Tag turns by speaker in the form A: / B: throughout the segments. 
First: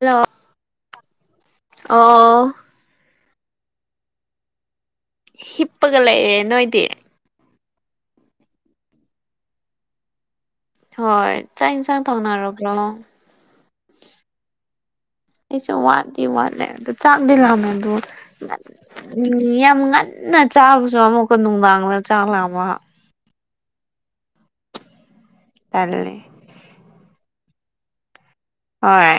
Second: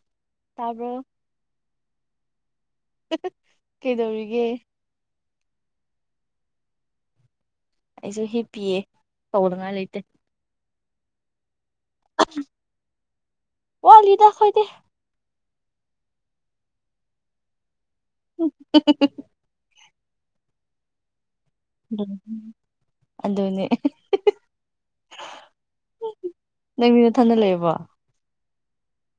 A: hello
B: ꯇꯥꯕ꯭ꯔꯣ
A: ꯑꯣ
B: ꯀꯩꯗꯧꯔꯤꯒ
A: ꯍꯤꯞꯄꯒ ꯂꯩꯑꯦ ꯅꯣꯏꯗꯤ
B: ꯑꯩꯁꯨ ꯍꯤꯞ ꯄꯤꯌꯦ ꯇꯧꯅꯉꯥꯏ ꯂꯩꯇꯦ
A: ꯍꯣꯏ ꯆꯥꯛ ꯌꯦꯟꯁꯥꯡ ꯊꯧꯅꯔꯕ꯭ꯔꯣ
B: ꯋꯥꯠꯂꯤꯗ ꯑꯩꯈꯣꯏꯗꯤ
A: ꯑꯩꯁꯨ ꯋꯥꯠꯇꯗꯤ ꯋꯥꯠꯂꯦ ꯑꯗꯣ ꯆꯥꯗꯤ ꯂꯥꯃꯦꯗꯣ ꯎꯝ ꯌꯥꯝ ꯉꯟꯅ ꯆꯥꯕꯁꯨ ꯑꯃꯨꯛꯀꯣ ꯅꯨꯡꯗꯥꯡ
B: ꯑꯗꯣꯅꯦ
A: ꯇꯜꯂꯦ
B: ꯅꯪ ꯃꯤ ꯅ ꯊꯅ ꯂꯩꯌꯦꯕꯣ
A: ꯍꯣꯏ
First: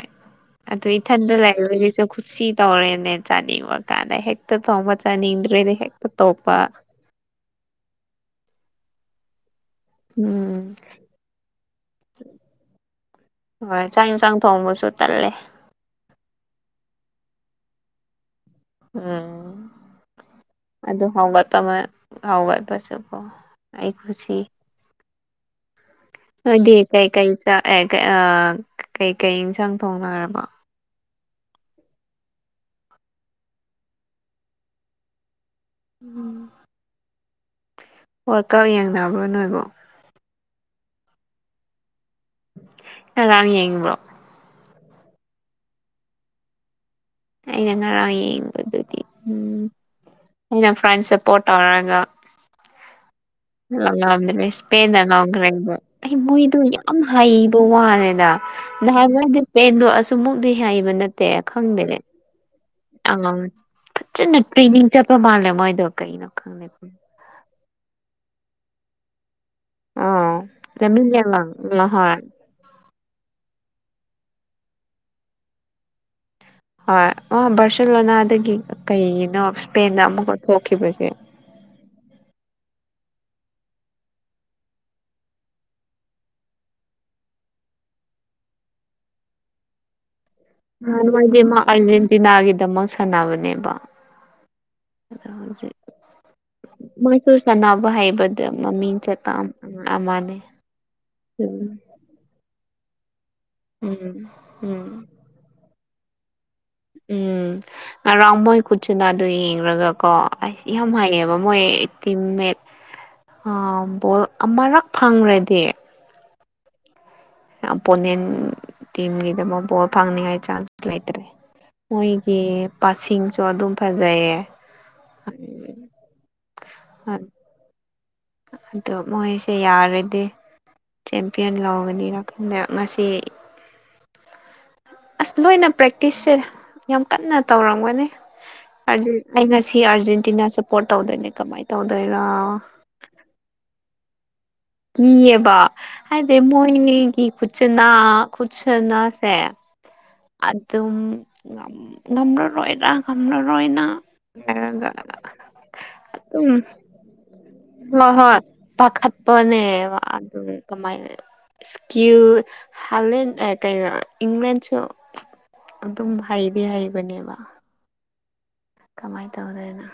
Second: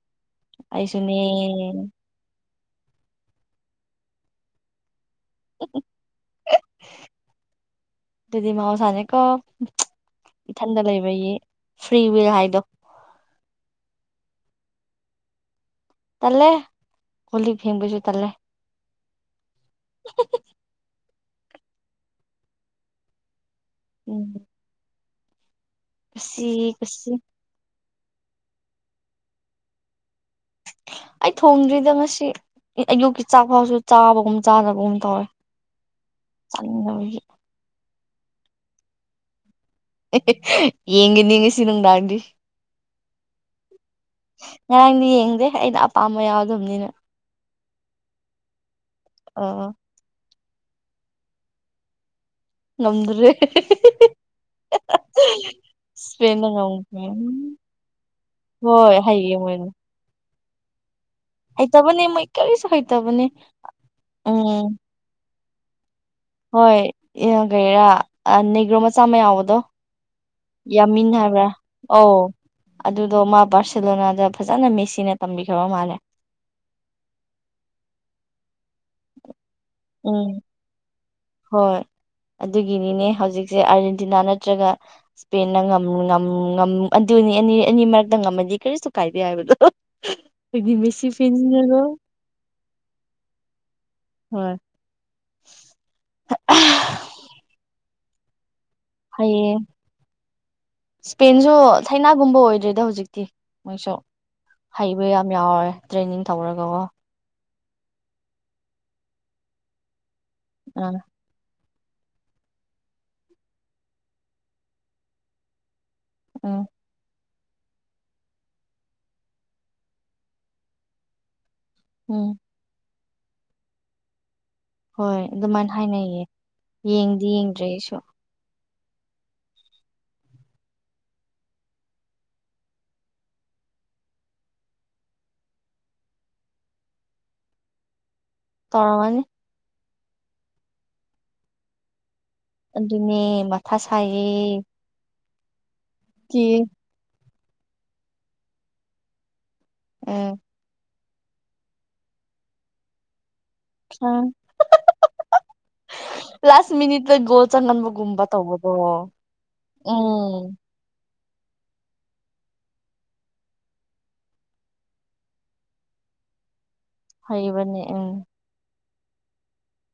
A: ꯑꯗꯨ
B: ꯑꯩꯁꯨꯅꯦ
A: ꯏꯊꯗ ꯂꯥꯏꯁꯨ ꯈꯨꯠꯁꯤ ꯇꯧꯔꯦꯅꯦ ꯆꯥꯅꯤꯡꯕ ꯀꯥꯟꯗ ꯍꯦꯛꯇ ꯊꯣꯡꯕ ꯆꯥꯅꯤꯡꯗ꯭ꯔꯦꯅꯦ ꯍꯦꯛꯇ ꯇꯣꯄ
B: ꯑꯗꯨꯗꯤ ꯃꯍꯧꯁꯥꯅꯦꯀꯣ
A: ꯎꯝ
B: ꯏꯊꯟꯗ ꯂꯩꯕꯒꯤ ꯐ꯭ꯔꯤ ꯋꯤꯜ ꯍꯥꯏꯗꯣ
A: ꯍꯣꯏ ꯆꯥꯛ ꯏꯟꯁꯥꯡ ꯊꯣꯡꯕꯁꯨ ꯇꯠꯂꯦ
B: ꯇꯜꯂꯦ ꯀꯣꯜ ꯂꯤꯛ ꯐꯦꯡꯕꯁꯨ ꯇꯜꯂꯦ
A: ꯎꯨꯝ
B: ꯍꯤ ꯍꯤ ꯍꯤ
A: ꯑꯗꯨ ꯍꯥꯎꯒꯠꯄ ꯑꯃ ꯍꯥꯎꯒꯠꯄꯁꯨꯀꯣ ꯑꯩ
B: ꯎꯝ
A: ꯈꯨꯁꯤ
B: ꯀꯨꯁꯤ
A: ꯑꯗꯨꯗꯤ
B: ꯀꯨꯁꯤ
A: ꯀꯩꯀꯩ ꯀꯩꯀꯩ ꯏꯟꯁꯥꯡ ꯊꯣꯡꯅꯔꯕꯥ
B: ꯑꯩ ꯊꯣꯡꯗ꯭ꯔꯤꯗ ꯉꯁꯤ ꯑꯌꯨꯛꯀꯤ ꯆꯥꯛ ꯐꯥꯎꯁꯨ ꯆꯥꯕꯒꯨꯝ ꯆꯥꯗꯕꯒꯨꯝ ꯇꯧꯋꯦ ꯆꯥꯅꯤꯡꯗꯕꯒꯤ
A: ꯋꯥꯠꯀꯞ ꯌꯦꯡꯅꯕ꯭ꯔꯣ ꯅꯣꯏꯕꯣ
B: ꯌꯦꯡꯒꯅꯤ ꯉꯁꯤ ꯅꯨꯡꯗꯥꯡꯗꯤ
A: ꯉꯥꯔꯥꯡ ꯌꯦꯡꯕ꯭ꯔꯣ
B: ꯉꯔꯥꯡꯗꯤ ꯌꯦꯡꯗꯦ ꯑꯩꯅ ꯑꯄꯥꯝꯕ ꯌꯥꯎꯗꯕꯅꯤꯅ
A: ꯑꯩꯅ ꯉꯔꯥꯡ ꯌꯦꯡꯕꯗꯨꯗꯤ ꯎꯨꯝ
B: ꯑ
A: ꯑꯩꯅ ꯐ꯭ꯔꯦꯟ ꯁꯞꯄꯣꯔꯠ ꯇꯧꯔꯒ
B: ꯉꯝꯗ꯭ꯔꯦ
A: ꯂ ꯉꯝꯗ꯭ꯔꯦ ꯏꯁꯄꯦꯟꯗ ꯉꯝꯈ꯭ꯔꯦꯗ ꯑꯩ
B: ꯏꯁꯄꯦꯟꯅ
A: ꯃꯣꯏꯗꯣ ꯌꯥꯝ
B: ꯉꯝꯈ꯭ꯔꯦ ꯎꯝ
A: ꯍꯩꯕ ꯋꯥꯅꯦꯗ
B: ꯍꯣꯏ
A: ꯅꯍꯥꯟꯗꯤ
B: ꯍꯩꯌꯦ ꯃꯣꯏꯅ
A: ꯏꯁꯄꯦꯟꯗꯣ ꯑꯁꯨꯃꯨꯛꯇꯤ ꯍꯩꯕ ꯅꯠꯇꯦ ꯈꯪꯗꯦ
B: ꯍꯩꯇꯕꯅꯦ ꯃꯣꯏ ꯀꯩꯔꯤꯁꯨ ꯍꯩ
A: ꯑ ꯐꯖꯅ ꯇ꯭ꯔꯦꯅꯤꯡ ꯆꯠꯄ ꯃꯥꯜꯂꯦ ꯃꯣꯏꯗꯣ ꯀꯩꯅꯣ ꯈꯪꯗꯦ
B: ꯍꯣꯏ ꯀꯩꯔꯥ ꯅꯦꯒ꯭ꯔꯣ ꯃꯆꯥ ꯑꯃ ꯌꯥꯎꯕꯗꯣ
A: ꯑꯥ ꯂꯝꯃꯤꯟ
B: ꯌꯥꯃꯤꯟꯅ
A: ꯌꯥꯝ
B: ꯍꯥꯏꯕ꯭ꯔꯥ
A: ꯍꯣꯏ
B: ꯑꯣ ꯑꯗꯨꯗꯣ ꯃꯥ ꯕꯥꯔꯁꯦꯂꯣꯅꯥꯗ ꯐꯖꯅ ꯃꯦꯁꯤꯅ ꯇꯝꯕꯤꯈ꯭ꯔꯕ ꯃꯥꯜꯂꯦ
A: ꯍꯣꯏ ꯕꯥꯔꯁꯦꯂꯣꯅꯥꯗꯒꯤ ꯀꯩꯒꯤꯅꯣ ꯏꯁꯄꯦꯟꯗ
B: ꯎꯝ
A: ꯑꯃꯨꯛꯀ ꯊꯣꯛꯈꯤꯕꯁꯦ
B: ꯍꯣꯏ ꯑꯗꯨꯒꯤꯅꯤꯅꯦ ꯍꯧꯖꯤꯛꯁꯦ ꯑꯥꯔꯖꯦꯟꯇꯤꯅꯥ ꯅꯠꯇ꯭ꯔꯒ ꯏꯁꯄꯦꯟꯅ ꯉꯝ ꯉꯝ ꯉꯝ ꯑꯗꯨꯅꯤ ꯑꯅꯤ ꯑꯅꯤ ꯃꯔꯛꯇ ꯉꯝꯃꯗꯤ ꯀꯔꯤꯁꯨ ꯀꯥꯏꯗꯦ ꯍꯥꯏꯕꯗꯣ ꯍꯨꯝ
A: ꯅꯣꯉꯥꯏꯗꯤ ꯃꯥ ꯑꯥꯔꯖꯦꯟꯇꯤꯅꯥꯒꯤꯗꯃꯛ ꯁꯥꯟꯅꯕꯅꯦꯕ
B: ꯍꯣꯏ
A: ꯑꯗ ꯍꯧꯖꯤꯛ ꯃꯣꯏꯁꯨ ꯁꯥꯟꯅꯕ ꯍꯥꯏꯕꯗ ꯃꯃꯤꯡ ꯁꯦꯇꯥꯝ
B: ꯍꯩꯌꯦ
A: ꯑꯃꯅꯤ
B: ꯏꯁꯄꯦꯟꯁꯨ
A: ꯎꯝ
B: ꯊꯥꯏꯅꯥꯒꯨꯝꯕ ꯑꯣꯏꯗ꯭ꯔꯤꯗꯥ ꯍꯧꯖꯤꯛꯇꯤ ꯃꯣꯏꯁꯨ
A: ꯎꯝ ꯎꯝ
B: ꯍꯩꯕ ꯌꯥ ꯌꯥꯎꯔꯦ ꯇ꯭ꯔꯦꯅꯤꯡ ꯇꯧꯔꯒꯥꯀꯣ
A: ꯎꯝ ꯉꯔꯥꯡ ꯃꯣꯏ ꯀꯨꯠꯁꯤꯅ ꯑꯗꯨ ꯌꯦꯡꯔꯒꯥ ꯀꯣ ꯑꯁ ꯌꯥꯝ
B: ꯑꯥ
A: ꯍꯥꯏꯌꯦꯕ ꯃꯣꯏ ꯇꯤꯝꯃꯦꯠ ꯑꯥ ꯕꯣꯜ ꯑꯃꯔꯛ ꯐꯪꯒ꯭ꯔꯦꯗꯤ
B: ꯎꯝ
A: ꯑꯣꯝꯄꯣꯅꯦꯟ ꯇꯤꯝꯒꯤꯗꯃꯛ ꯕꯣꯜ ꯐꯪꯅꯤꯡꯉꯥꯏ ꯆꯥꯟꯁ ꯂꯩꯇ꯭ꯔꯦ
B: ꯎꯝ
A: ꯃꯣꯏꯒꯤ ꯄꯁꯤꯡꯁꯨ ꯑꯗꯨꯝ ꯐꯖꯩꯌꯦ
B: ꯍꯣꯏ ꯑꯗꯨꯃꯥꯏꯅ ꯍꯥꯏꯅꯩꯌꯦ ꯌꯦꯡꯗꯤ ꯌꯦꯡꯗ꯭ꯔꯦ ꯑꯩꯁꯨ
A: ꯑꯗꯣ ꯃꯣꯏꯁꯦ ꯌꯥꯔꯗꯤ ꯆꯦꯝꯄꯤꯌꯟ ꯂꯧꯒꯅꯤ ꯅꯥꯀꯟꯗꯥ ꯉꯁꯤ ꯑꯥꯁ ꯂꯣꯏꯅ ꯄ꯭ꯔꯦꯛꯇꯤꯁꯁꯦ ꯌꯥꯝ ꯀꯟꯅ ꯇꯧꯔꯝꯒꯅꯤ ꯑꯔꯗꯨ
B: ꯇꯧꯔꯝꯃꯅꯤ
A: ꯑꯩ ꯉꯁꯤ ꯑꯥꯔꯖꯦꯟꯇꯤꯅꯥ ꯁꯞꯄꯣꯔꯠ ꯇꯧꯗꯣꯏꯅꯦ ꯀꯃꯥꯏꯅ ꯇꯧꯗꯣꯏꯔꯥ
B: ꯑꯗꯨꯅꯤ ꯃꯊꯥ ꯁꯥꯏꯌꯦ
A: ꯀꯤꯌꯦꯕ ꯍꯥꯏꯗꯤ
B: ꯀꯤ
A: ꯃꯣꯏꯅꯤꯒꯤ ꯈꯨꯠꯁꯅꯥ ꯈꯨꯠꯁꯅꯥꯁꯦ
B: ꯎꯝ
A: ꯑꯗꯨꯝ ꯉꯝ ꯉꯝꯔꯥꯔꯣꯏꯗꯥ ꯉꯪꯝꯔꯔꯣꯏꯅ ꯂꯩꯏꯔꯒꯥ ꯑꯗꯨꯝ
B: ꯃꯤꯅꯤꯠꯇꯥ ꯒꯣꯜ ꯆꯟꯉꯥ
A: ꯍꯣꯏ ꯍꯣꯏ ꯄꯥꯈꯠꯄꯅꯦꯕ ꯑꯗꯨꯝ
B: ꯎꯝ
A: ꯀꯃꯥꯏꯅ ꯏꯁꯀ꯭ꯌꯨ ꯍꯥꯂꯦꯟ ꯑꯥ ꯀꯩꯅꯣ ꯏꯪꯂꯦꯟꯁꯨ ꯑꯗꯨꯝ ꯍꯩꯗꯤ ꯍꯩꯕꯅꯦꯕ
B: ꯃꯥꯅꯦ ꯎꯝ
A: ꯀꯃꯥꯏꯟ ꯇꯧꯗꯣꯅꯣ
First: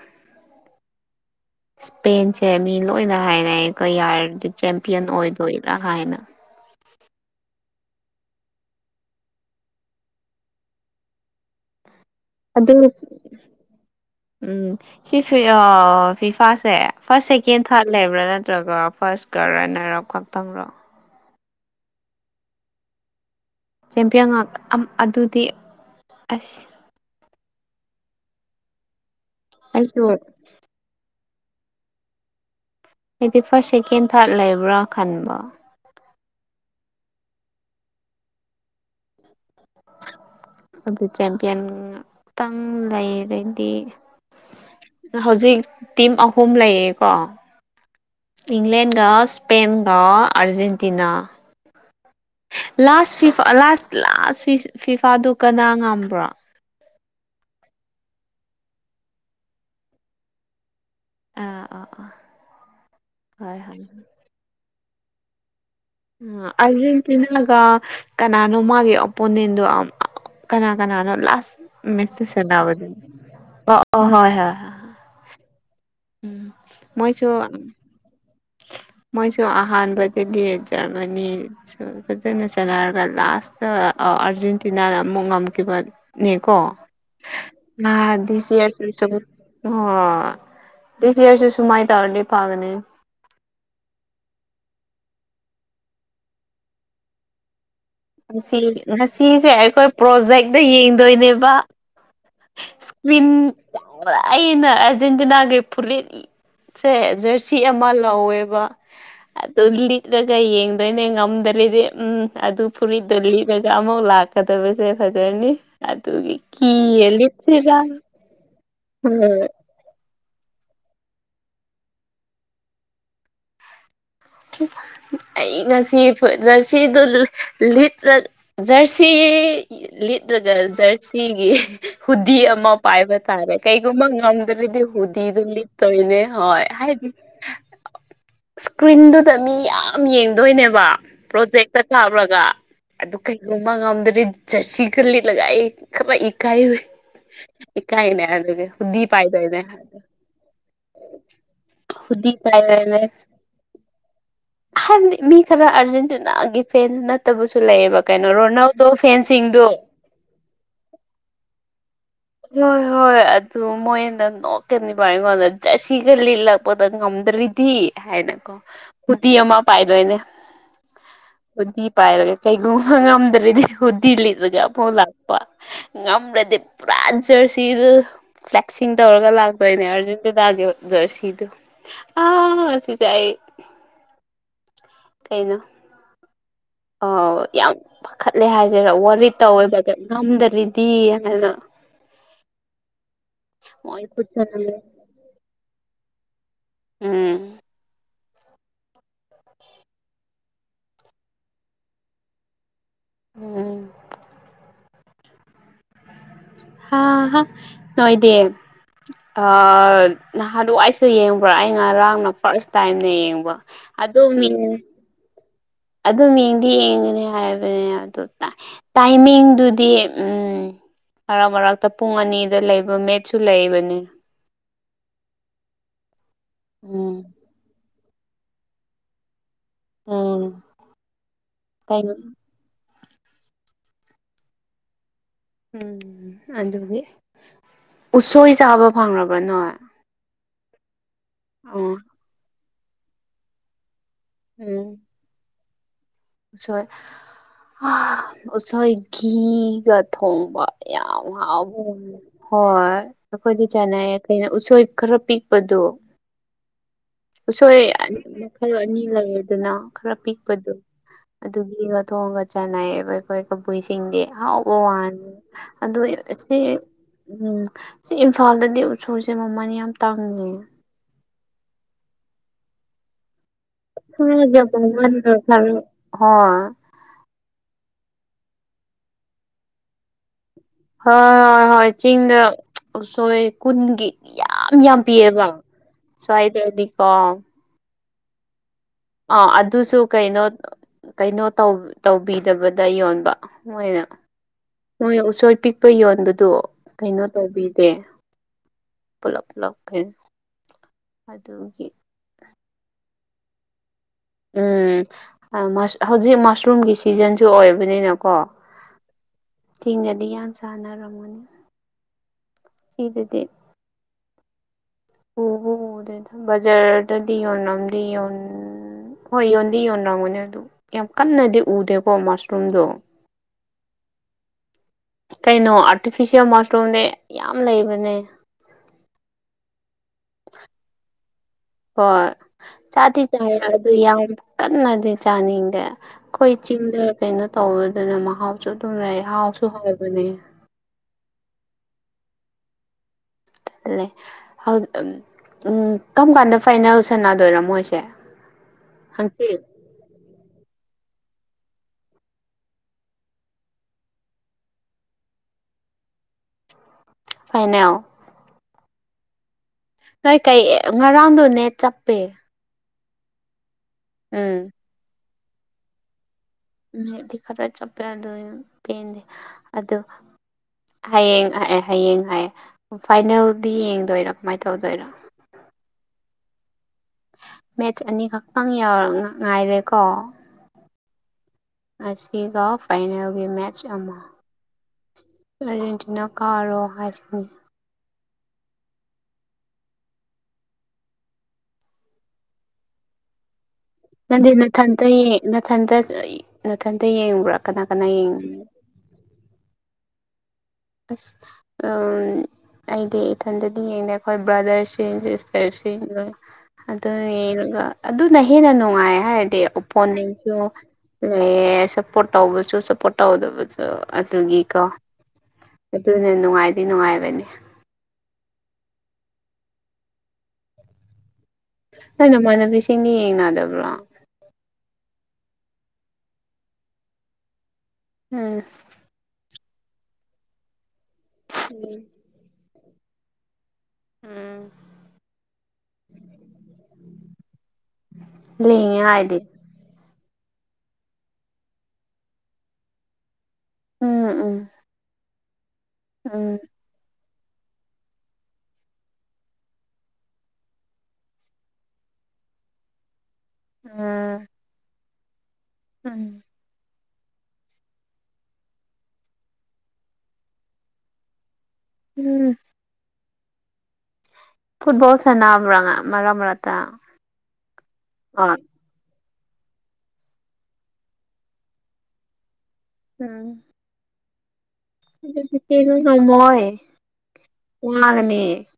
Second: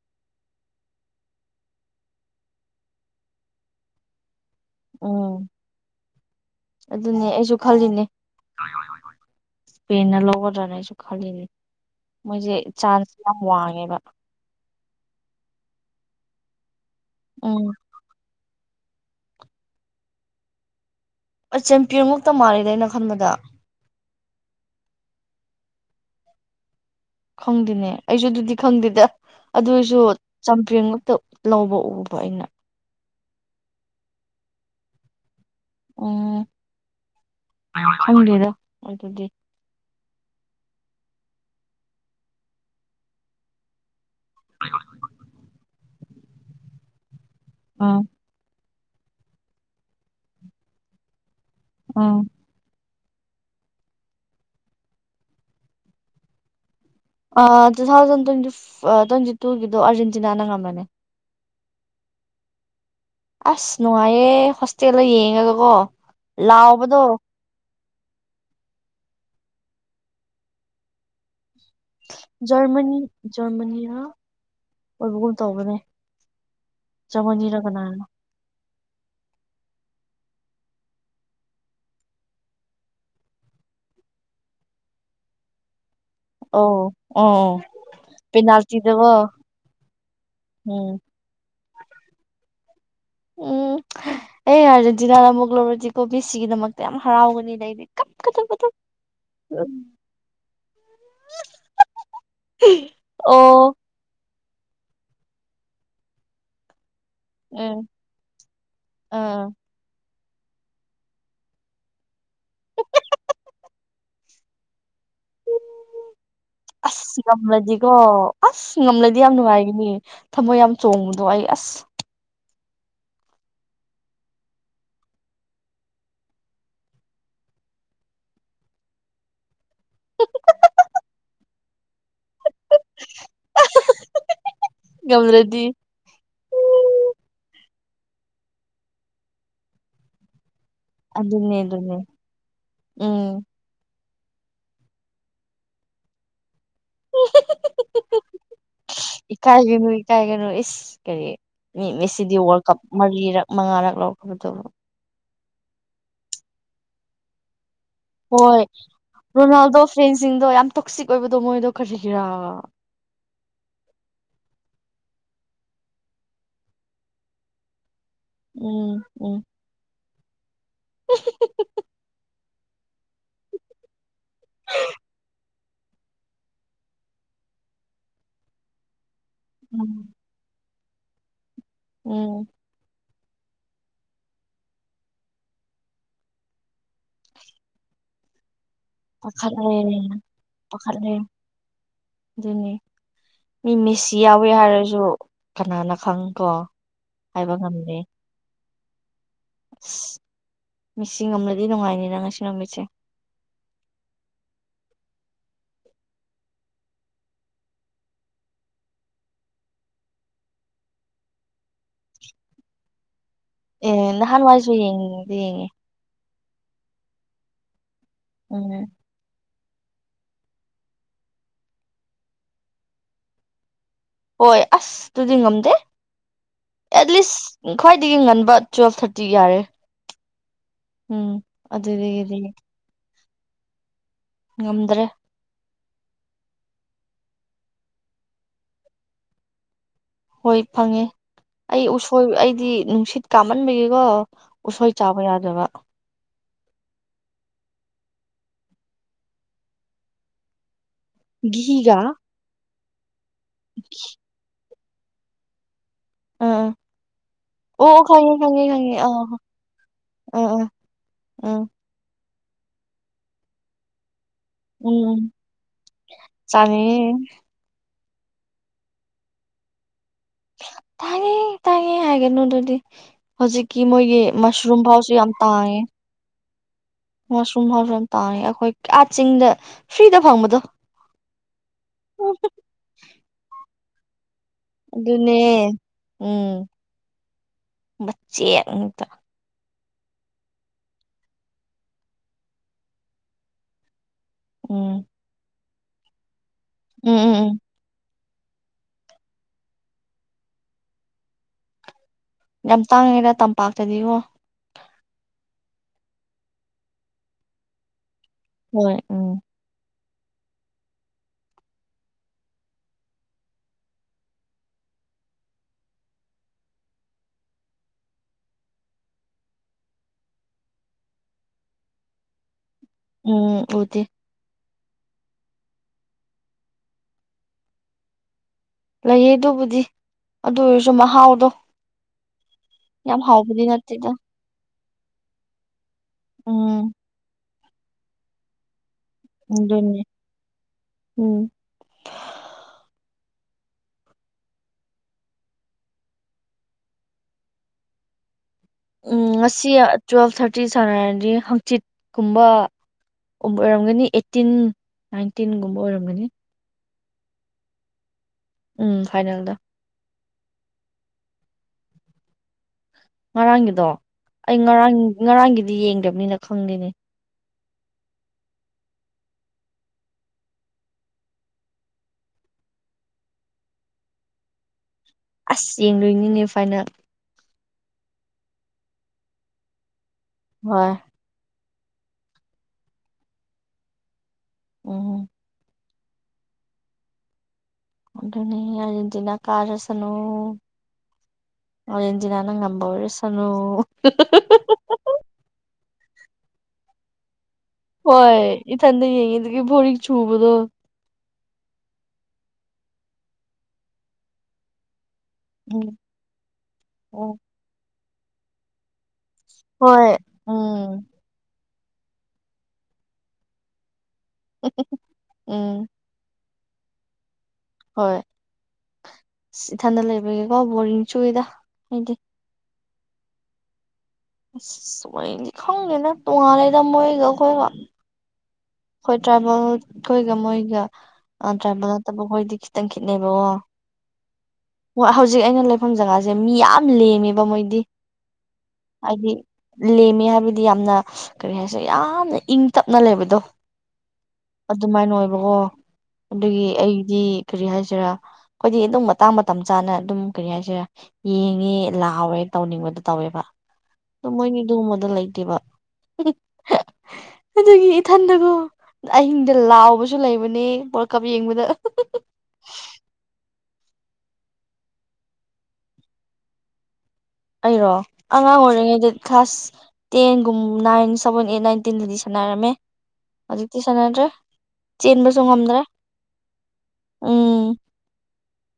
A: ꯏꯁꯄꯦꯟꯁꯦ ꯃꯤ ꯂꯣꯏꯅ ꯍꯥꯏꯅꯩꯌꯦ ꯀꯩ ꯍꯥꯏꯔꯗꯤ ꯆꯦꯝꯄꯤꯌꯟ
B: ꯎꯝ
A: ꯑꯣꯏꯗꯣꯏꯔꯥ ꯍꯥꯏꯅ
B: ꯑꯗꯨꯅꯦ ꯑꯩꯁꯨ ꯈꯜꯂꯤꯅꯦ ꯏꯁꯄꯦꯟꯅ ꯂꯧꯒꯗ꯭ꯔꯥꯅ ꯑꯩꯁꯨ ꯈꯜꯂꯤꯅꯦ ꯃꯣꯏꯁꯦ
A: ꯑꯗꯨ
B: ꯆꯥꯟꯁ ꯌꯥꯝ ꯋꯥꯡꯉꯦꯕ
A: ꯎꯝ ꯁꯤ ꯐꯦ ꯑꯥ ꯐꯤꯐꯥꯁꯦ ꯐꯥꯔꯁ ꯁꯦꯀꯦꯟ
B: ꯎꯝ
A: ꯊꯥꯔꯠ ꯂꯩꯕ꯭ꯔꯥ ꯅꯠꯇ꯭ꯔꯒꯥ ꯐꯥꯔꯁ ꯀꯔꯥꯔꯅꯦ ꯈꯪꯇꯪꯂꯥ
B: ꯑꯥ ꯆꯦꯝꯄꯤꯌꯟꯃꯛꯇꯥ ꯃꯥꯜꯂꯤꯗꯥ ꯑꯩꯅ ꯈꯟꯕꯗꯥ
A: ꯆꯦꯝꯄꯤꯌꯟ ꯉꯥꯛ ꯑꯗꯨꯗꯤ ꯑꯁ
B: ꯈꯪꯗꯦꯅꯦ ꯑꯩꯁꯨ ꯑꯗꯨꯗꯤ ꯈꯪꯗꯦꯗꯥ ꯑꯗꯨꯏꯁꯨ
A: ꯑꯩꯁꯨ
B: ꯆꯝꯄꯤ꯭ꯌꯟ ꯉꯛꯇ ꯂꯧꯕ ꯎꯕ ꯑꯩꯅ
A: ꯍꯥꯏꯗꯤ ꯐꯥꯔꯁ ꯁꯦꯀꯦꯟ ꯊꯥꯔꯠ ꯂꯩꯕ꯭ꯔꯥ ꯈꯟꯕ
B: ꯎꯝ ꯈꯪꯗꯦꯗꯥ ꯑꯗꯨꯗꯤ
A: ꯑꯗꯨ ꯆꯦꯝꯄꯤꯌꯟꯇꯪ ꯂꯩꯔꯗꯤ ꯍꯧꯖꯤꯛ ꯇꯤꯝ ꯑꯍꯨꯝ ꯂꯩꯌꯦꯀꯣ
B: ꯑꯥ
A: ꯏꯪꯂꯦꯟꯒꯥ ꯁ꯭ꯄꯦꯟꯒꯥ ꯑꯥꯔꯖꯦꯟꯇꯤꯅꯥ
B: ꯎꯝ
A: ꯂꯥꯁ ꯐꯤꯐꯥ ꯂꯥꯁ ꯂꯥꯁ ꯐꯤꯐꯥꯗꯨ ꯀꯅꯥ ꯉꯝꯕ꯭ꯔꯣ
B: ꯑꯥ ꯇꯨ ꯊꯥꯎꯖꯟ ꯇ꯭ꯋꯦꯟꯇꯤ ꯇ꯭ꯋꯦꯟꯇꯤ ꯇꯨꯒꯤꯗꯣ ꯑꯥꯔꯖꯦꯟꯇꯤꯅꯥ ꯉꯝꯕꯅꯦ
A: ꯑꯥ ꯑꯥ ꯑꯥ ꯍꯣꯏ
B: ꯑꯁ
A: ꯍꯣꯏ
B: ꯅꯨꯡꯉꯥꯏꯌꯦ ꯍꯣꯁꯇꯦꯜꯗꯥ ꯌꯦꯡꯉꯒꯥꯀꯣ
A: ꯑꯥ ꯑꯔꯖꯦꯟꯇꯤꯅꯥꯒꯥ ꯀꯅꯥꯅꯣ ꯃꯥꯒꯤ ꯑꯣꯄꯣꯅꯦꯟꯗꯣ ꯀꯅꯥ ꯀꯅꯥꯅꯣ ꯂꯥꯁ ꯃꯤꯁ ꯁꯥꯟꯅꯕꯅꯦ
B: ꯖꯔꯃꯅꯤ ꯖꯔꯃꯅꯤꯔ
A: ꯑꯣ ꯍꯣꯏ ꯍꯣꯏ
B: ꯑꯣꯏꯕꯒꯨꯝ ꯇꯧꯕꯅꯦ
A: ꯎꯝ ꯃꯣꯏꯁꯨ
B: ꯖꯔꯃꯅꯤꯔ ꯀꯅꯥꯅꯣ
A: ꯃꯣꯏꯁꯨ ꯑꯍꯥꯟꯕꯗꯥꯗꯤ ꯖꯔꯃꯅꯤꯁꯨ ꯐꯖꯅ ꯆꯠꯅꯔꯒꯥ ꯂꯥꯁ ꯑꯔꯖꯦꯟꯇꯤꯅꯥꯅ ꯑꯃꯨꯛ ꯉꯝꯈꯤꯕ ꯅꯀꯣ
B: ꯑꯧ ꯑꯣ
A: ꯑꯁꯤ ꯆ
B: ꯄꯦꯅꯥꯜꯇꯤꯗꯀꯣ
A: ꯑꯣ
B: ꯎꯝ
A: ꯂꯤꯗꯤꯁꯨ ꯁꯨꯃꯥꯏ ꯇꯧꯔꯦ ꯐꯒꯅꯤ
B: ꯎꯝ ꯑꯩ ꯑꯥꯔꯖꯦꯟꯇꯤꯅꯥꯅ ꯃꯣꯒ꯭ꯂꯣꯣꯇꯤ ꯀꯣꯕꯤ ꯁꯤꯒꯤꯗꯃꯛꯇ ꯌꯥꯝ ꯍꯔꯥꯎꯒꯅꯤ ꯂꯩ ꯑꯩꯗꯤ
A: ꯉꯁꯤ
B: ꯀꯞꯀꯗꯕꯗꯣ
A: ꯉꯁꯤꯁꯦ ꯑꯩꯈꯣꯏ ꯄ꯭ꯔꯣꯖꯦꯛꯇ ꯌꯦꯡꯗꯣꯏꯅꯦꯕ ꯏꯁꯀ꯭ꯔꯤꯟ
B: ꯑꯣ
A: ꯑꯩꯅ ꯑꯔꯖꯦꯟꯇꯤꯅꯥꯒꯤ ꯄꯨꯂꯅꯤ ꯁꯦ ꯖꯔꯁꯤ ꯑꯃ
B: ꯎꯝ
A: ꯂꯧꯥꯎꯋꯦꯕ ꯑ
B: ꯎꯝ
A: ꯂꯤ ꯆꯠꯂꯒ ꯌꯦꯡꯗꯣꯏꯅꯦ ꯉꯝꯗꯔꯤꯗꯤ ꯎꯝ ꯑꯗꯨ ꯐꯨꯔꯤꯠꯇ ꯂꯤꯔꯒ ꯑꯃꯨꯛ ꯂꯥꯛꯀꯗꯕꯁꯦ ꯐꯖꯔꯅꯤ ꯑꯗꯨꯒꯤ ꯀꯤ
B: ꯑꯁ
A: ꯂꯁꯤꯔ
B: ꯉꯝꯂꯗꯤꯀꯣ
A: [unintelligible]
B: ꯑꯁ ꯉꯝꯂꯗꯤ ꯌꯥꯝ ꯅꯨꯡꯉꯥꯏꯒꯅꯤ ꯊꯃꯣꯏ ꯌꯥꯝ ꯆꯣꯡꯕꯗꯣ ꯑꯩ ꯑꯁ
A: ꯑꯩ ꯉꯁꯤ ꯖꯔꯁꯤꯗꯨ ꯂꯤꯠꯂ ꯖꯔꯁꯤ ꯂꯤꯠꯂꯒ ꯖꯔꯁꯤꯒꯤ ꯍꯨꯗꯤ ꯑꯃ ꯄꯥꯏꯕ ꯇꯥꯔꯦ ꯀꯩꯒꯨꯝꯕ ꯉꯝꯗ꯭ꯔꯗꯤ ꯍꯨꯗꯨ
B: ꯉꯝꯗ꯭ꯔꯗꯤ
A: ꯇꯣꯏꯅꯦ ꯍ ꯍꯥꯏꯗꯤ ꯁꯀ꯭ꯔꯤꯟ ꯃꯤ ꯌꯥꯝ ꯌꯦꯡꯗꯣꯏꯅꯦꯕ
B: ꯑꯗꯨꯅꯦ
A: ꯄ꯭ꯔꯣꯖꯦꯛꯇ
B: ꯑꯗꯨꯅꯦ
A: ꯀꯥꯎꯔꯒ ꯑꯗꯨ
B: ꯎꯝ
A: ꯃ ꯉꯝꯗ꯭ꯔꯦ ꯖꯔꯁꯤ ꯈꯔ ꯂꯤꯂꯒꯥꯏ ꯈꯔ ꯏꯀꯥꯏꯨꯦ ꯄꯥꯏꯗꯣꯏꯅꯦ
B: ꯏꯀꯥꯏꯒꯅꯨ ꯏꯀꯥꯏꯒꯅꯨ ꯏꯁ ꯀꯔꯤ ꯃꯤ
A: ꯍꯨꯗꯤ
B: ꯃꯦꯁꯤꯗꯤ ꯋꯥꯔꯜ ꯀꯞ
A: ꯄꯥꯏꯗꯣꯏꯅꯦ
B: ꯃꯔꯤꯔꯛ ꯃꯉꯥꯔꯛ ꯂꯧꯈꯕꯗꯧꯕ
A: ꯍꯥꯏꯕꯗꯤ ꯃꯤ ꯈꯔ ꯑꯥꯔꯖꯦꯟꯇꯤꯅꯥꯒꯤ ꯐꯦꯟꯁ ꯅꯠꯇꯕꯁꯨ ꯂꯩꯑꯕ ꯀꯩꯅꯣ ꯔꯣꯅꯥꯜꯗꯣ ꯐꯦꯟꯁꯤꯡꯗꯣ
B: ꯇ꯭ꯔꯦꯟꯁꯤꯡꯗꯣ ꯌꯥꯝ ꯇꯣꯛꯁꯤꯛ ꯑꯣꯏꯕꯗꯣ ꯃꯣꯏꯗꯣ ꯀꯔꯤꯒꯤꯔꯥ
A: ꯍꯣꯏ ꯍꯣꯏ ꯑꯗꯨ ꯃꯣꯏꯅ ꯅꯣꯛꯀꯅꯤꯕ ꯑꯩꯉꯣꯟꯗ ꯖꯁꯤꯒ ꯂꯤꯜꯂꯛꯄꯗ ꯉꯝꯗ꯭ꯔꯤꯗꯤ ꯍꯥꯏꯅꯀꯣ
B: ꯎꯝ
A: ꯈꯨꯗꯤ
B: ꯎꯝ
A: ꯑꯃ ꯄꯥꯏꯗꯣꯏꯅꯦ ꯈꯨꯗꯤ ꯄꯥꯏꯔꯒ ꯀꯩꯒꯨꯝꯕ ꯉꯝꯗ꯭ꯔꯗꯤ ꯍꯨꯗꯤꯤ ꯂꯤꯠꯂꯒ ꯑꯃꯨꯛ ꯂꯥꯛꯄ ꯉꯝꯂ꯭ꯔꯗꯤ ꯄꯨꯔꯥ ꯖꯔꯁꯤꯗꯨ ꯐ꯭ꯂꯦꯛꯁꯤꯡ ꯇꯧꯔꯒ ꯂꯥꯛꯇꯣꯏꯅꯦ
B: ꯎꯝ
A: ꯑꯥꯔꯖꯦꯟꯇꯤꯅꯥꯒꯤ ꯖꯔꯁꯤꯗꯨ ꯑ
B: ꯎꯝ
A: ꯁꯤꯖꯌꯦ ꯀꯩꯅꯣ ꯑ ꯌꯥꯝ ꯄꯥꯈꯠꯂꯦ ꯍꯥꯏꯁꯤꯔꯥ ꯋꯥꯔꯤ ꯇꯧꯋꯦꯕꯗ
B: ꯄꯥꯈꯠꯂꯦ
A: ꯉꯝꯗꯔꯤꯗꯤ
B: ꯄꯥꯈꯠꯂꯦ
A: ꯍꯥꯏꯅ
B: ꯑꯗꯨꯅꯤ ꯃꯤ
A: ꯃꯣꯏ
B: ꯃꯤꯁꯁꯤ ꯌꯥꯎꯋꯦ
A: ꯈꯨꯠꯁꯅ
B: ꯍꯥꯏꯔꯁꯨ ꯀꯅꯥꯅ ꯈꯪꯉ ꯀꯣ
A: ꯎꯝ
B: ꯍꯥꯏꯕ ꯉꯝꯃꯦ ꯑꯁ ꯃꯤꯁꯤꯡ ꯉꯝꯂꯗꯤ ꯅꯨꯡꯉꯥꯏꯅꯤꯅ ꯉꯁꯤ ꯅꯨꯃꯤꯠꯁꯦ
A: ꯎꯝ ꯍꯥ ꯍꯥ ꯅꯣꯏꯗ ꯅꯍꯥꯟ ꯑꯗꯨꯋꯥꯏꯁꯨ ꯌꯦꯡꯕ꯭ꯔꯥ ꯑꯩ ꯉꯔꯥꯡꯅ ꯐꯥꯔꯁ ꯇꯥꯏꯝꯅ ꯌꯦꯡꯕ ꯑꯗ ꯃꯤ
B: ꯎꯗꯤꯉ
A: ꯑꯗꯨꯝ ꯌꯦꯡꯗꯤ ꯌꯦꯡꯒꯅꯤ ꯍꯥꯏꯕꯅꯦ ꯑꯗꯨ
B: ꯎꯝ
A: ꯑꯩꯃꯤꯡꯗꯨꯗꯤ ꯃꯔꯔꯛ ꯃꯔꯛꯇ ꯄꯨꯡ ꯑꯅꯤꯗ ꯂꯩꯕ ꯃꯦꯠꯁꯨ ꯂꯩꯕꯅꯦ
B: ꯍꯣꯏ ꯑꯁ ꯑꯗꯨꯗꯤ ꯉꯝꯗꯦ
A: ꯎꯝ
B: ꯑꯦꯠꯂꯤꯁ ꯈ꯭ꯋꯥꯏꯗꯒꯤ ꯉꯟꯕ ꯇꯨꯋꯦꯜꯐ ꯊꯥꯔꯇꯤ ꯌꯥꯔꯦ
A: ꯎꯝ
B: ꯎꯝ
A: ꯀꯩꯅꯣ
B: ꯑꯗꯨꯗꯒꯤꯗꯤ ꯉꯝꯗ꯭ꯔꯦ
A: ꯎꯝ ꯑꯗꯨꯒꯤ ꯎꯁꯣꯏ ꯆꯥꯕ ꯐꯪꯕ꯭ꯔ ꯅꯣ
B: ꯍꯣꯏ ꯐꯪꯉꯦ ꯑꯩ
A: ꯎꯝ
B: ꯎꯁꯣꯏ ꯑꯩꯗꯤ ꯅꯨꯡꯁꯤꯠ ꯀꯥꯝꯃꯟꯕꯒꯤꯀꯣ
A: ꯎꯝ
B: ꯎꯁꯣꯏ ꯆꯥꯕ ꯌꯥꯗꯕ
A: ꯎꯁꯣꯏ ꯎꯁꯣꯏ ꯘꯤꯒ ꯊꯣꯡꯕ ꯌꯥꯝ ꯍꯥꯎꯕ
B: ꯘꯤꯒ
A: ꯍꯣꯏ ꯑꯩꯈꯣꯏꯗꯤ ꯆꯥꯅꯩꯌꯦ ꯀꯩꯅꯣ ꯎꯁꯣꯏ ꯈꯔ ꯄꯤꯛ ꯎꯠꯄꯗꯣ
B: ꯑꯥ
A: ꯎꯁꯣꯏ
B: ꯑꯣ ꯑꯣ ꯈꯪꯉꯦ ꯈꯪꯉꯦ
A: ꯃꯈꯜ
B: ꯈꯪꯉꯦ
A: ꯑꯅꯤ
B: ꯑ
A: ꯂꯩꯗꯅ ꯈꯔ
B: ꯑꯥ ꯑꯥ
A: ꯄꯤꯛꯄꯗꯣ
B: ꯎꯝ
A: ꯑꯗꯨꯒꯤ ꯑ ꯊꯣꯡꯒ ꯆꯥꯟꯅꯩꯌꯦꯕ ꯑꯩꯈꯣꯏ ꯀꯕꯨꯏꯁꯤꯡꯗꯤ ꯍꯥꯎ ꯋꯥ ꯋꯥꯅꯤ
B: ꯎꯝ
A: ꯑꯗꯣ ꯁꯤ
B: ꯆꯥꯅꯤꯡꯉꯦ
A: ꯎꯝ ꯁꯤ ꯏꯝꯐꯥꯜꯗꯗꯤ ꯎꯠꯁꯨꯏꯁꯦ ꯃꯃꯜ ꯌꯥꯝ ꯇꯥꯡꯉꯦ
B: ꯇꯥꯡꯉꯦ ꯇꯥꯡꯉꯤ ꯍꯥꯏꯒꯅꯨ ꯑꯗꯨꯗꯤ ꯍꯧꯖꯤꯛ ꯒꯤ ꯃꯣꯏꯒꯤ ꯃꯁꯔꯨꯝ ꯐꯥꯎꯁꯨ ꯌꯥꯝ ꯇꯥꯡꯉꯦ
A: ꯍꯣ
B: ꯃꯁꯔꯨꯝ ꯇꯥꯡꯉꯦ ꯑꯩꯈꯣꯏ ꯑꯥꯗ ꯆꯤꯡꯗ ꯐ꯭ꯔꯤꯗ ꯐꯪꯕꯗꯣ
A: ꯍꯣꯏ ꯍꯣꯏ ꯍꯣꯏ ꯆꯤꯡꯗ ꯎꯁꯣꯏ ꯀꯨꯟꯒꯤ ꯌꯥꯝ ꯌꯥꯝ
B: ꯑꯗꯨꯅꯦ
A: ꯄꯤꯌꯦꯕ ꯁꯋꯥꯏꯗꯗꯤꯀꯣ
B: ꯆꯦꯅꯤꯗ
A: ꯑ ꯑꯗꯨꯁꯨ ꯀꯩꯅꯩꯅꯣ ꯀꯩꯅꯣ ꯇꯧꯕꯤꯗꯕꯗ ꯌꯣꯟꯕ ꯃꯣꯏꯅ
B: ꯎꯝ
A: ꯍꯣꯏ ꯎꯁꯣꯏ ꯄꯤꯛꯄ ꯌꯣꯟꯕꯗꯨ
B: ꯎꯝ
A: ꯀꯩꯅꯣ
B: ꯎꯝ ꯎꯝ
A: ꯇꯧꯕꯤ ꯄꯨꯂꯞ ꯄꯨꯂꯞ ꯑꯗꯨꯒꯤ
B: ꯌꯥꯝ ꯇꯥꯡꯉꯦꯔ ꯇꯝꯄꯥꯛꯇꯗꯤꯀꯣ
A: ꯎꯝ ꯍꯧꯖꯤꯛ ꯃꯁꯔꯨꯝꯒꯤ ꯁꯤꯖꯟꯁꯨ ꯑꯣꯏꯕꯅꯤꯅꯀꯣ
B: ꯍꯣꯏ ꯎꯝ
A: ꯆꯤꯡꯗꯗꯤ ꯌꯥꯝ ꯆꯥꯟꯅꯔꯝꯒꯅꯤ ꯁꯤꯗꯗꯤ ꯎꯕ ꯎꯗꯦ ꯕꯖꯥꯔꯗꯗꯤ ꯌꯣꯟꯂꯝꯗꯤ ꯌꯣꯟ ꯎꯝ ꯍꯣꯏ ꯌꯣꯟꯗꯤ ꯌꯣꯟꯂꯝꯒꯅꯦ ꯑꯗꯨ ꯌꯥꯝ ꯀꯟꯅꯗꯤ ꯎꯗꯦꯀꯣ ꯃꯁꯔꯨꯝꯗꯣ
B: ꯎꯝ ꯎꯗꯦ
A: ꯀꯩꯅꯣ ꯑꯥꯔꯇꯤꯐꯤꯁꯦꯜ ꯃꯁꯔꯨꯝꯅꯦ ꯌꯥꯝ ꯂꯩꯕꯅꯦ
B: ꯂꯩꯌꯦ ꯑꯗꯨꯕꯨꯗꯤ ꯑꯗꯨ ꯑꯣꯏꯔꯁꯨ ꯃꯍꯥꯎꯗꯣ
A: ꯍꯣꯏ
B: ꯌꯥꯝ
A: ꯆꯥꯗꯤ ꯆꯥꯏ
B: ꯍꯥꯎꯕꯗꯤ
A: ꯑꯗꯨ
B: ꯅꯠꯇꯦꯗ
A: ꯌꯥꯝ ꯀꯟꯅꯗꯤ ꯆꯥꯅꯤꯡꯗꯦ ꯑꯩꯈꯣꯏ
B: ꯎꯝ
A: ꯆꯤꯡꯗ ꯀꯩꯅꯣ ꯇꯧꯕꯗꯨꯅ ꯃꯍꯥꯎꯁꯨ ꯑꯗꯨꯝ ꯂꯩ ꯍꯥꯎꯁꯨ
B: ꯑꯗꯨꯅꯦ
A: ꯍꯥꯎꯕꯅꯦ
B: ꯎꯝ
A: ꯂꯩ ꯎꯝ ꯀꯔꯝ ꯀꯥꯟꯗ ꯐꯥꯏꯅꯦꯜ ꯁꯥꯟꯅꯗꯣꯏꯔꯥ ꯃꯣꯏꯁꯦ
B: ꯎꯝ
A: ꯍꯪꯆꯤꯠ
B: ꯉꯁꯤ ꯇꯨꯋꯦꯜꯐ ꯊꯥꯔꯇꯤ ꯁꯥꯟꯅꯔꯗꯤ ꯍꯥꯡꯆꯤꯠ ꯀꯨꯝꯕ ꯑꯣꯏꯔꯝꯒꯅꯤ ꯑꯩꯠꯇꯤꯟ ꯅꯥꯏꯟꯇꯤꯟꯒꯨꯝꯕ ꯑꯣꯏꯔꯝꯒꯅꯤ
A: ꯐꯥꯏꯅꯦꯜ
B: ꯎꯝ ꯐꯥꯏꯅꯦꯜꯗꯣ
A: ꯅꯣꯏ ꯀꯩ ꯉꯔꯥꯡꯗꯣ ꯅꯦꯠ ꯆꯞꯄꯦ
B: ꯉꯔꯥꯡꯒꯤꯗꯣ ꯑꯩ
A: ꯎꯝ
B: ꯉꯔꯥꯡ ꯉꯔꯥꯡꯒꯤꯗꯤ ꯌꯦꯡꯗꯕꯅꯤꯅ ꯈꯪꯗꯦꯅꯦ
A: ꯅꯦꯠꯇꯤ ꯈꯔ ꯆꯞꯄꯦꯗꯣ ꯄꯦꯟꯗꯦ ꯑꯗꯨ ꯍꯌꯦꯡ ꯑꯦ ꯍꯌꯦꯡ ꯍꯥꯏꯌꯦ ꯑꯣ ꯐꯥꯏꯅꯦꯜꯗꯤ ꯌꯦꯡꯗꯣꯏꯔꯥ ꯀꯃꯥꯏꯅ ꯇꯧꯗꯣꯏꯔꯥ
B: ꯑꯁ ꯌꯦꯡꯗꯣꯏꯅꯤꯅꯦ ꯐꯥꯏꯅꯦꯜ
A: ꯃꯦꯠꯆ ꯑꯅꯤꯈꯛꯇꯪ ꯌꯥꯎꯔ ꯉꯥꯏꯔꯦꯀꯣ
B: ꯍꯣꯏ
A: ꯉꯁꯤꯒ ꯐꯥꯏꯅꯦꯜꯒꯤ ꯃꯦꯠꯆ ꯑꯃ
B: ꯑꯣ
A: ꯑꯔꯖꯦꯟꯇꯤꯅꯥ ꯀꯥꯔꯣ ꯍꯥꯏꯁꯤꯅꯤ
B: ꯑꯗꯨꯅꯦ ꯑꯥꯔꯖꯦꯟꯇꯤꯅꯥ ꯀꯥꯔꯁꯅꯨ ꯑꯣ ꯑꯥꯔꯖꯦꯟꯇꯤꯅꯥꯅ ꯉꯝꯕ ꯑꯣꯏꯔꯁꯅꯨ
A: ꯅꯪꯗꯤ ꯅꯊꯟꯇ ꯅꯊꯟꯇ ꯅꯥꯊꯟꯇ ꯌꯦꯡꯕ꯭ꯔꯥ ꯀꯅꯥ ꯀꯅꯥ
B: ꯍꯣꯏ
A: ꯌꯦꯡꯉꯤ
B: ꯏꯊꯟꯗ ꯌꯦꯡꯉꯤꯗꯨꯒꯤ ꯚꯣꯔꯤꯡ ꯆꯨꯕꯗꯣ
A: ꯑꯁ ꯑꯩꯗꯤ ꯏꯊꯟꯗꯗꯤ ꯌꯦꯡꯗꯦ ꯑꯩꯈꯣꯏ
B: ꯎꯝ
A: ꯕ꯭ꯔꯥꯗꯔꯁꯤꯡ
B: ꯎꯝ
A: ꯑꯗꯨꯅꯦ ꯑꯗꯨꯅ ꯍꯦꯟꯅ ꯅꯨꯡꯉꯥꯏ ꯍꯥꯏꯅꯤ ꯑꯦ
B: ꯍꯣꯏ
A: ꯑꯣꯄꯣꯅꯦꯜꯁꯨ
B: ꯎꯝ
A: ꯑꯦꯑ ꯁꯞꯄꯣꯔꯠ ꯇꯧꯕꯁꯨ ꯁꯞꯄꯣꯔꯠ ꯇꯧꯗꯕꯁꯨ ꯑꯗꯨꯒꯤ ꯀꯣ
B: ꯎꯝ
A: ꯑꯗꯨꯅꯦ ꯅꯨꯡꯉꯥꯏꯗꯤ ꯅꯨꯡꯉꯥꯏꯕꯅꯦ
B: ꯍꯣꯏ ꯏꯊꯟꯗ ꯂꯩꯕꯒꯦꯀꯣ ꯕꯣꯔꯤꯡ ꯁꯨꯏꯦꯗ
A: ꯅ ꯅꯃꯥꯟꯅꯕꯤꯁꯤꯡꯅꯤ ꯌꯦꯡꯅꯗꯕ꯭ꯔꯣ
B: ꯑꯁꯗꯤ ꯈꯪꯗꯦꯅ ꯇꯣꯉꯥꯂꯗ ꯃꯣꯏꯒ ꯑꯩꯈꯣꯏꯒ
A: ꯎꯝ
B: ꯍꯣꯏ ꯇ꯭ꯔꯥꯏꯕꯦꯜ ꯈꯣꯏꯒ ꯃꯣꯏꯒ ꯇ꯭ꯔꯥꯏꯕꯦꯜ ꯅꯠꯇꯕꯈꯣꯏꯗꯤ ꯈꯤꯇꯪ ꯈꯤꯠꯅꯩꯕꯀꯣ
A: ꯎꯝ
B: ꯍꯣꯏ ꯍꯧꯖꯤꯛ ꯑꯩꯅ ꯂꯩꯐꯝ ꯖꯒꯥꯁꯦ ꯃꯤ ꯌꯥꯝ ꯂꯦꯝꯃꯦꯕ ꯃꯣꯏꯗꯤ ꯍꯥꯏꯗꯤ ꯂꯦꯝꯃꯦ ꯍꯥꯏꯕꯗꯤ ꯌꯥꯝꯅ ꯀꯔꯤ ꯍꯥꯏꯁꯦ ꯌꯥꯝꯅ ꯏꯪ ꯇꯞꯅ ꯂꯩꯕꯗꯣ
A: ꯎꯝ ꯎꯝ
B: ꯑꯗꯨꯃꯥꯏꯅ ꯑꯣꯏꯕꯀꯣ
A: ꯎꯝ
B: ꯑꯗꯨꯒꯤ ꯑꯩꯗꯤ ꯀꯔꯤ ꯍꯥꯏꯁꯤꯔꯥ ꯑꯩꯈꯣꯏꯗꯤ ꯑꯗꯨꯝ ꯃꯇꯥꯡ ꯃꯇꯝ ꯆꯥꯅ ꯑꯗꯨꯝ ꯀꯔꯤ ꯍꯥꯏꯁꯤꯔꯦ ꯌꯦꯡꯉꯦ ꯂꯍꯥꯎꯋꯦ ꯇꯧꯅꯤꯡꯕꯗꯣ ꯇꯧꯋꯦꯕ
A: ꯎꯝ
B: ꯃꯣꯏꯗꯤ ꯑꯗꯨꯒꯨꯝꯕꯗ ꯂꯩꯇꯦꯕ
A: ꯎꯝ
B: ꯑꯗꯨꯒꯤ ꯏꯊꯟꯗꯀꯣ ꯑꯍꯤꯡꯗ ꯂꯥꯎꯕꯁꯨ ꯂꯩꯕꯅꯦ ꯋꯥꯔꯜ ꯀꯞ ꯌꯦꯡꯕꯗ
A: ꯎꯝ ꯐꯨꯠꯕꯣꯜꯁꯦꯅꯝ꯭ꯔꯥꯉ ꯃꯔꯔꯥ ꯃꯔꯔꯥꯠꯇ
B: ꯑꯩꯔꯣ ꯑꯉꯥꯡ ꯑꯣꯏꯔꯤꯉꯩꯗ ꯀ꯭ꯂꯥꯁ ꯇꯦꯟꯒꯨꯝ ꯅꯥꯏꯟ ꯁꯕꯦꯟ ꯑꯦꯠ ꯅꯥꯏꯟ ꯇꯦꯟꯗꯗꯤ ꯁꯅꯅꯥ ꯍꯥꯏꯔꯃꯦ
A: ꯎꯝ
B: ꯤꯁꯅꯗ꯭ꯔꯦ
A: ꯗ ꯅꯣꯏ
B: ꯎꯝ
A: ꯀꯉꯒꯅꯤ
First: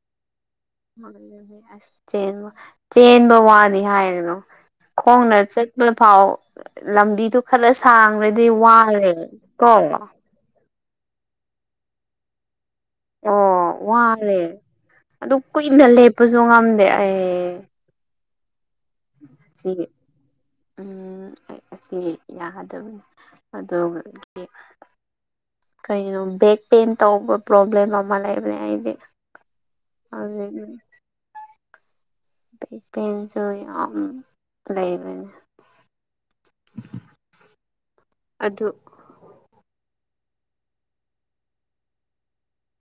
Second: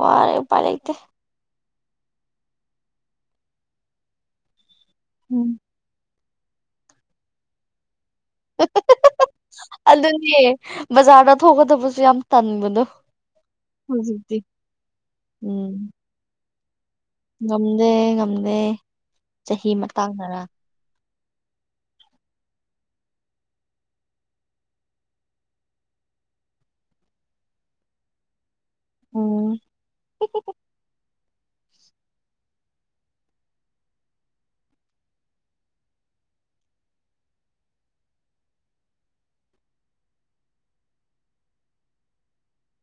B: ꯋꯥꯔꯦ ꯄꯂ
A: ꯍ ꯑꯁ ꯆꯦꯟꯕ ꯆꯦꯟꯕ ꯋꯥꯅꯤ ꯍꯥꯏꯒꯅꯣ ꯈꯣꯡꯅ
B: ꯎꯝ
A: ꯆꯠꯂ ꯐꯥꯎ ꯂꯝꯕꯤꯗꯨꯣ ꯈꯔ ꯁꯥꯡ
B: ꯑꯗꯨꯅꯦ ꯕꯖꯥꯔꯗ ꯊꯣꯛꯀꯗꯕꯁꯨ ꯌꯥꯝ ꯇꯟꯕꯗꯣ
A: ꯑꯣ
B: ꯍꯧꯖꯤꯛꯇꯤ
A: ꯋꯥꯔꯦ ꯑꯗꯨ
B: ꯎꯝ
A: ꯀꯨꯏꯅ ꯂꯦꯞꯄꯁꯨ ꯉꯝꯗꯦ ꯑꯩ
B: ꯉꯝꯗꯦ ꯉꯝꯗꯦ ꯆꯍꯤ ꯃꯇꯥꯡꯗꯔ
A: ꯎ ꯑꯩ ꯑꯁꯤ ꯌꯥꯒꯗꯕꯅꯤ ꯑꯗꯨ ꯀꯩꯅꯣ ꯕꯦꯛ ꯄꯦꯟ ꯇꯧꯕ ꯄ꯭ꯔꯣꯕ꯭ꯂꯦꯝ ꯑꯃ ꯂꯩꯕꯅꯦ ꯑꯩ
B: ꯎꯝ
A: ꯑꯗꯨ ꯄ ꯄꯁꯨ ꯑ ꯂꯩ ꯂꯩꯕꯅꯦ ꯑꯗꯨꯗ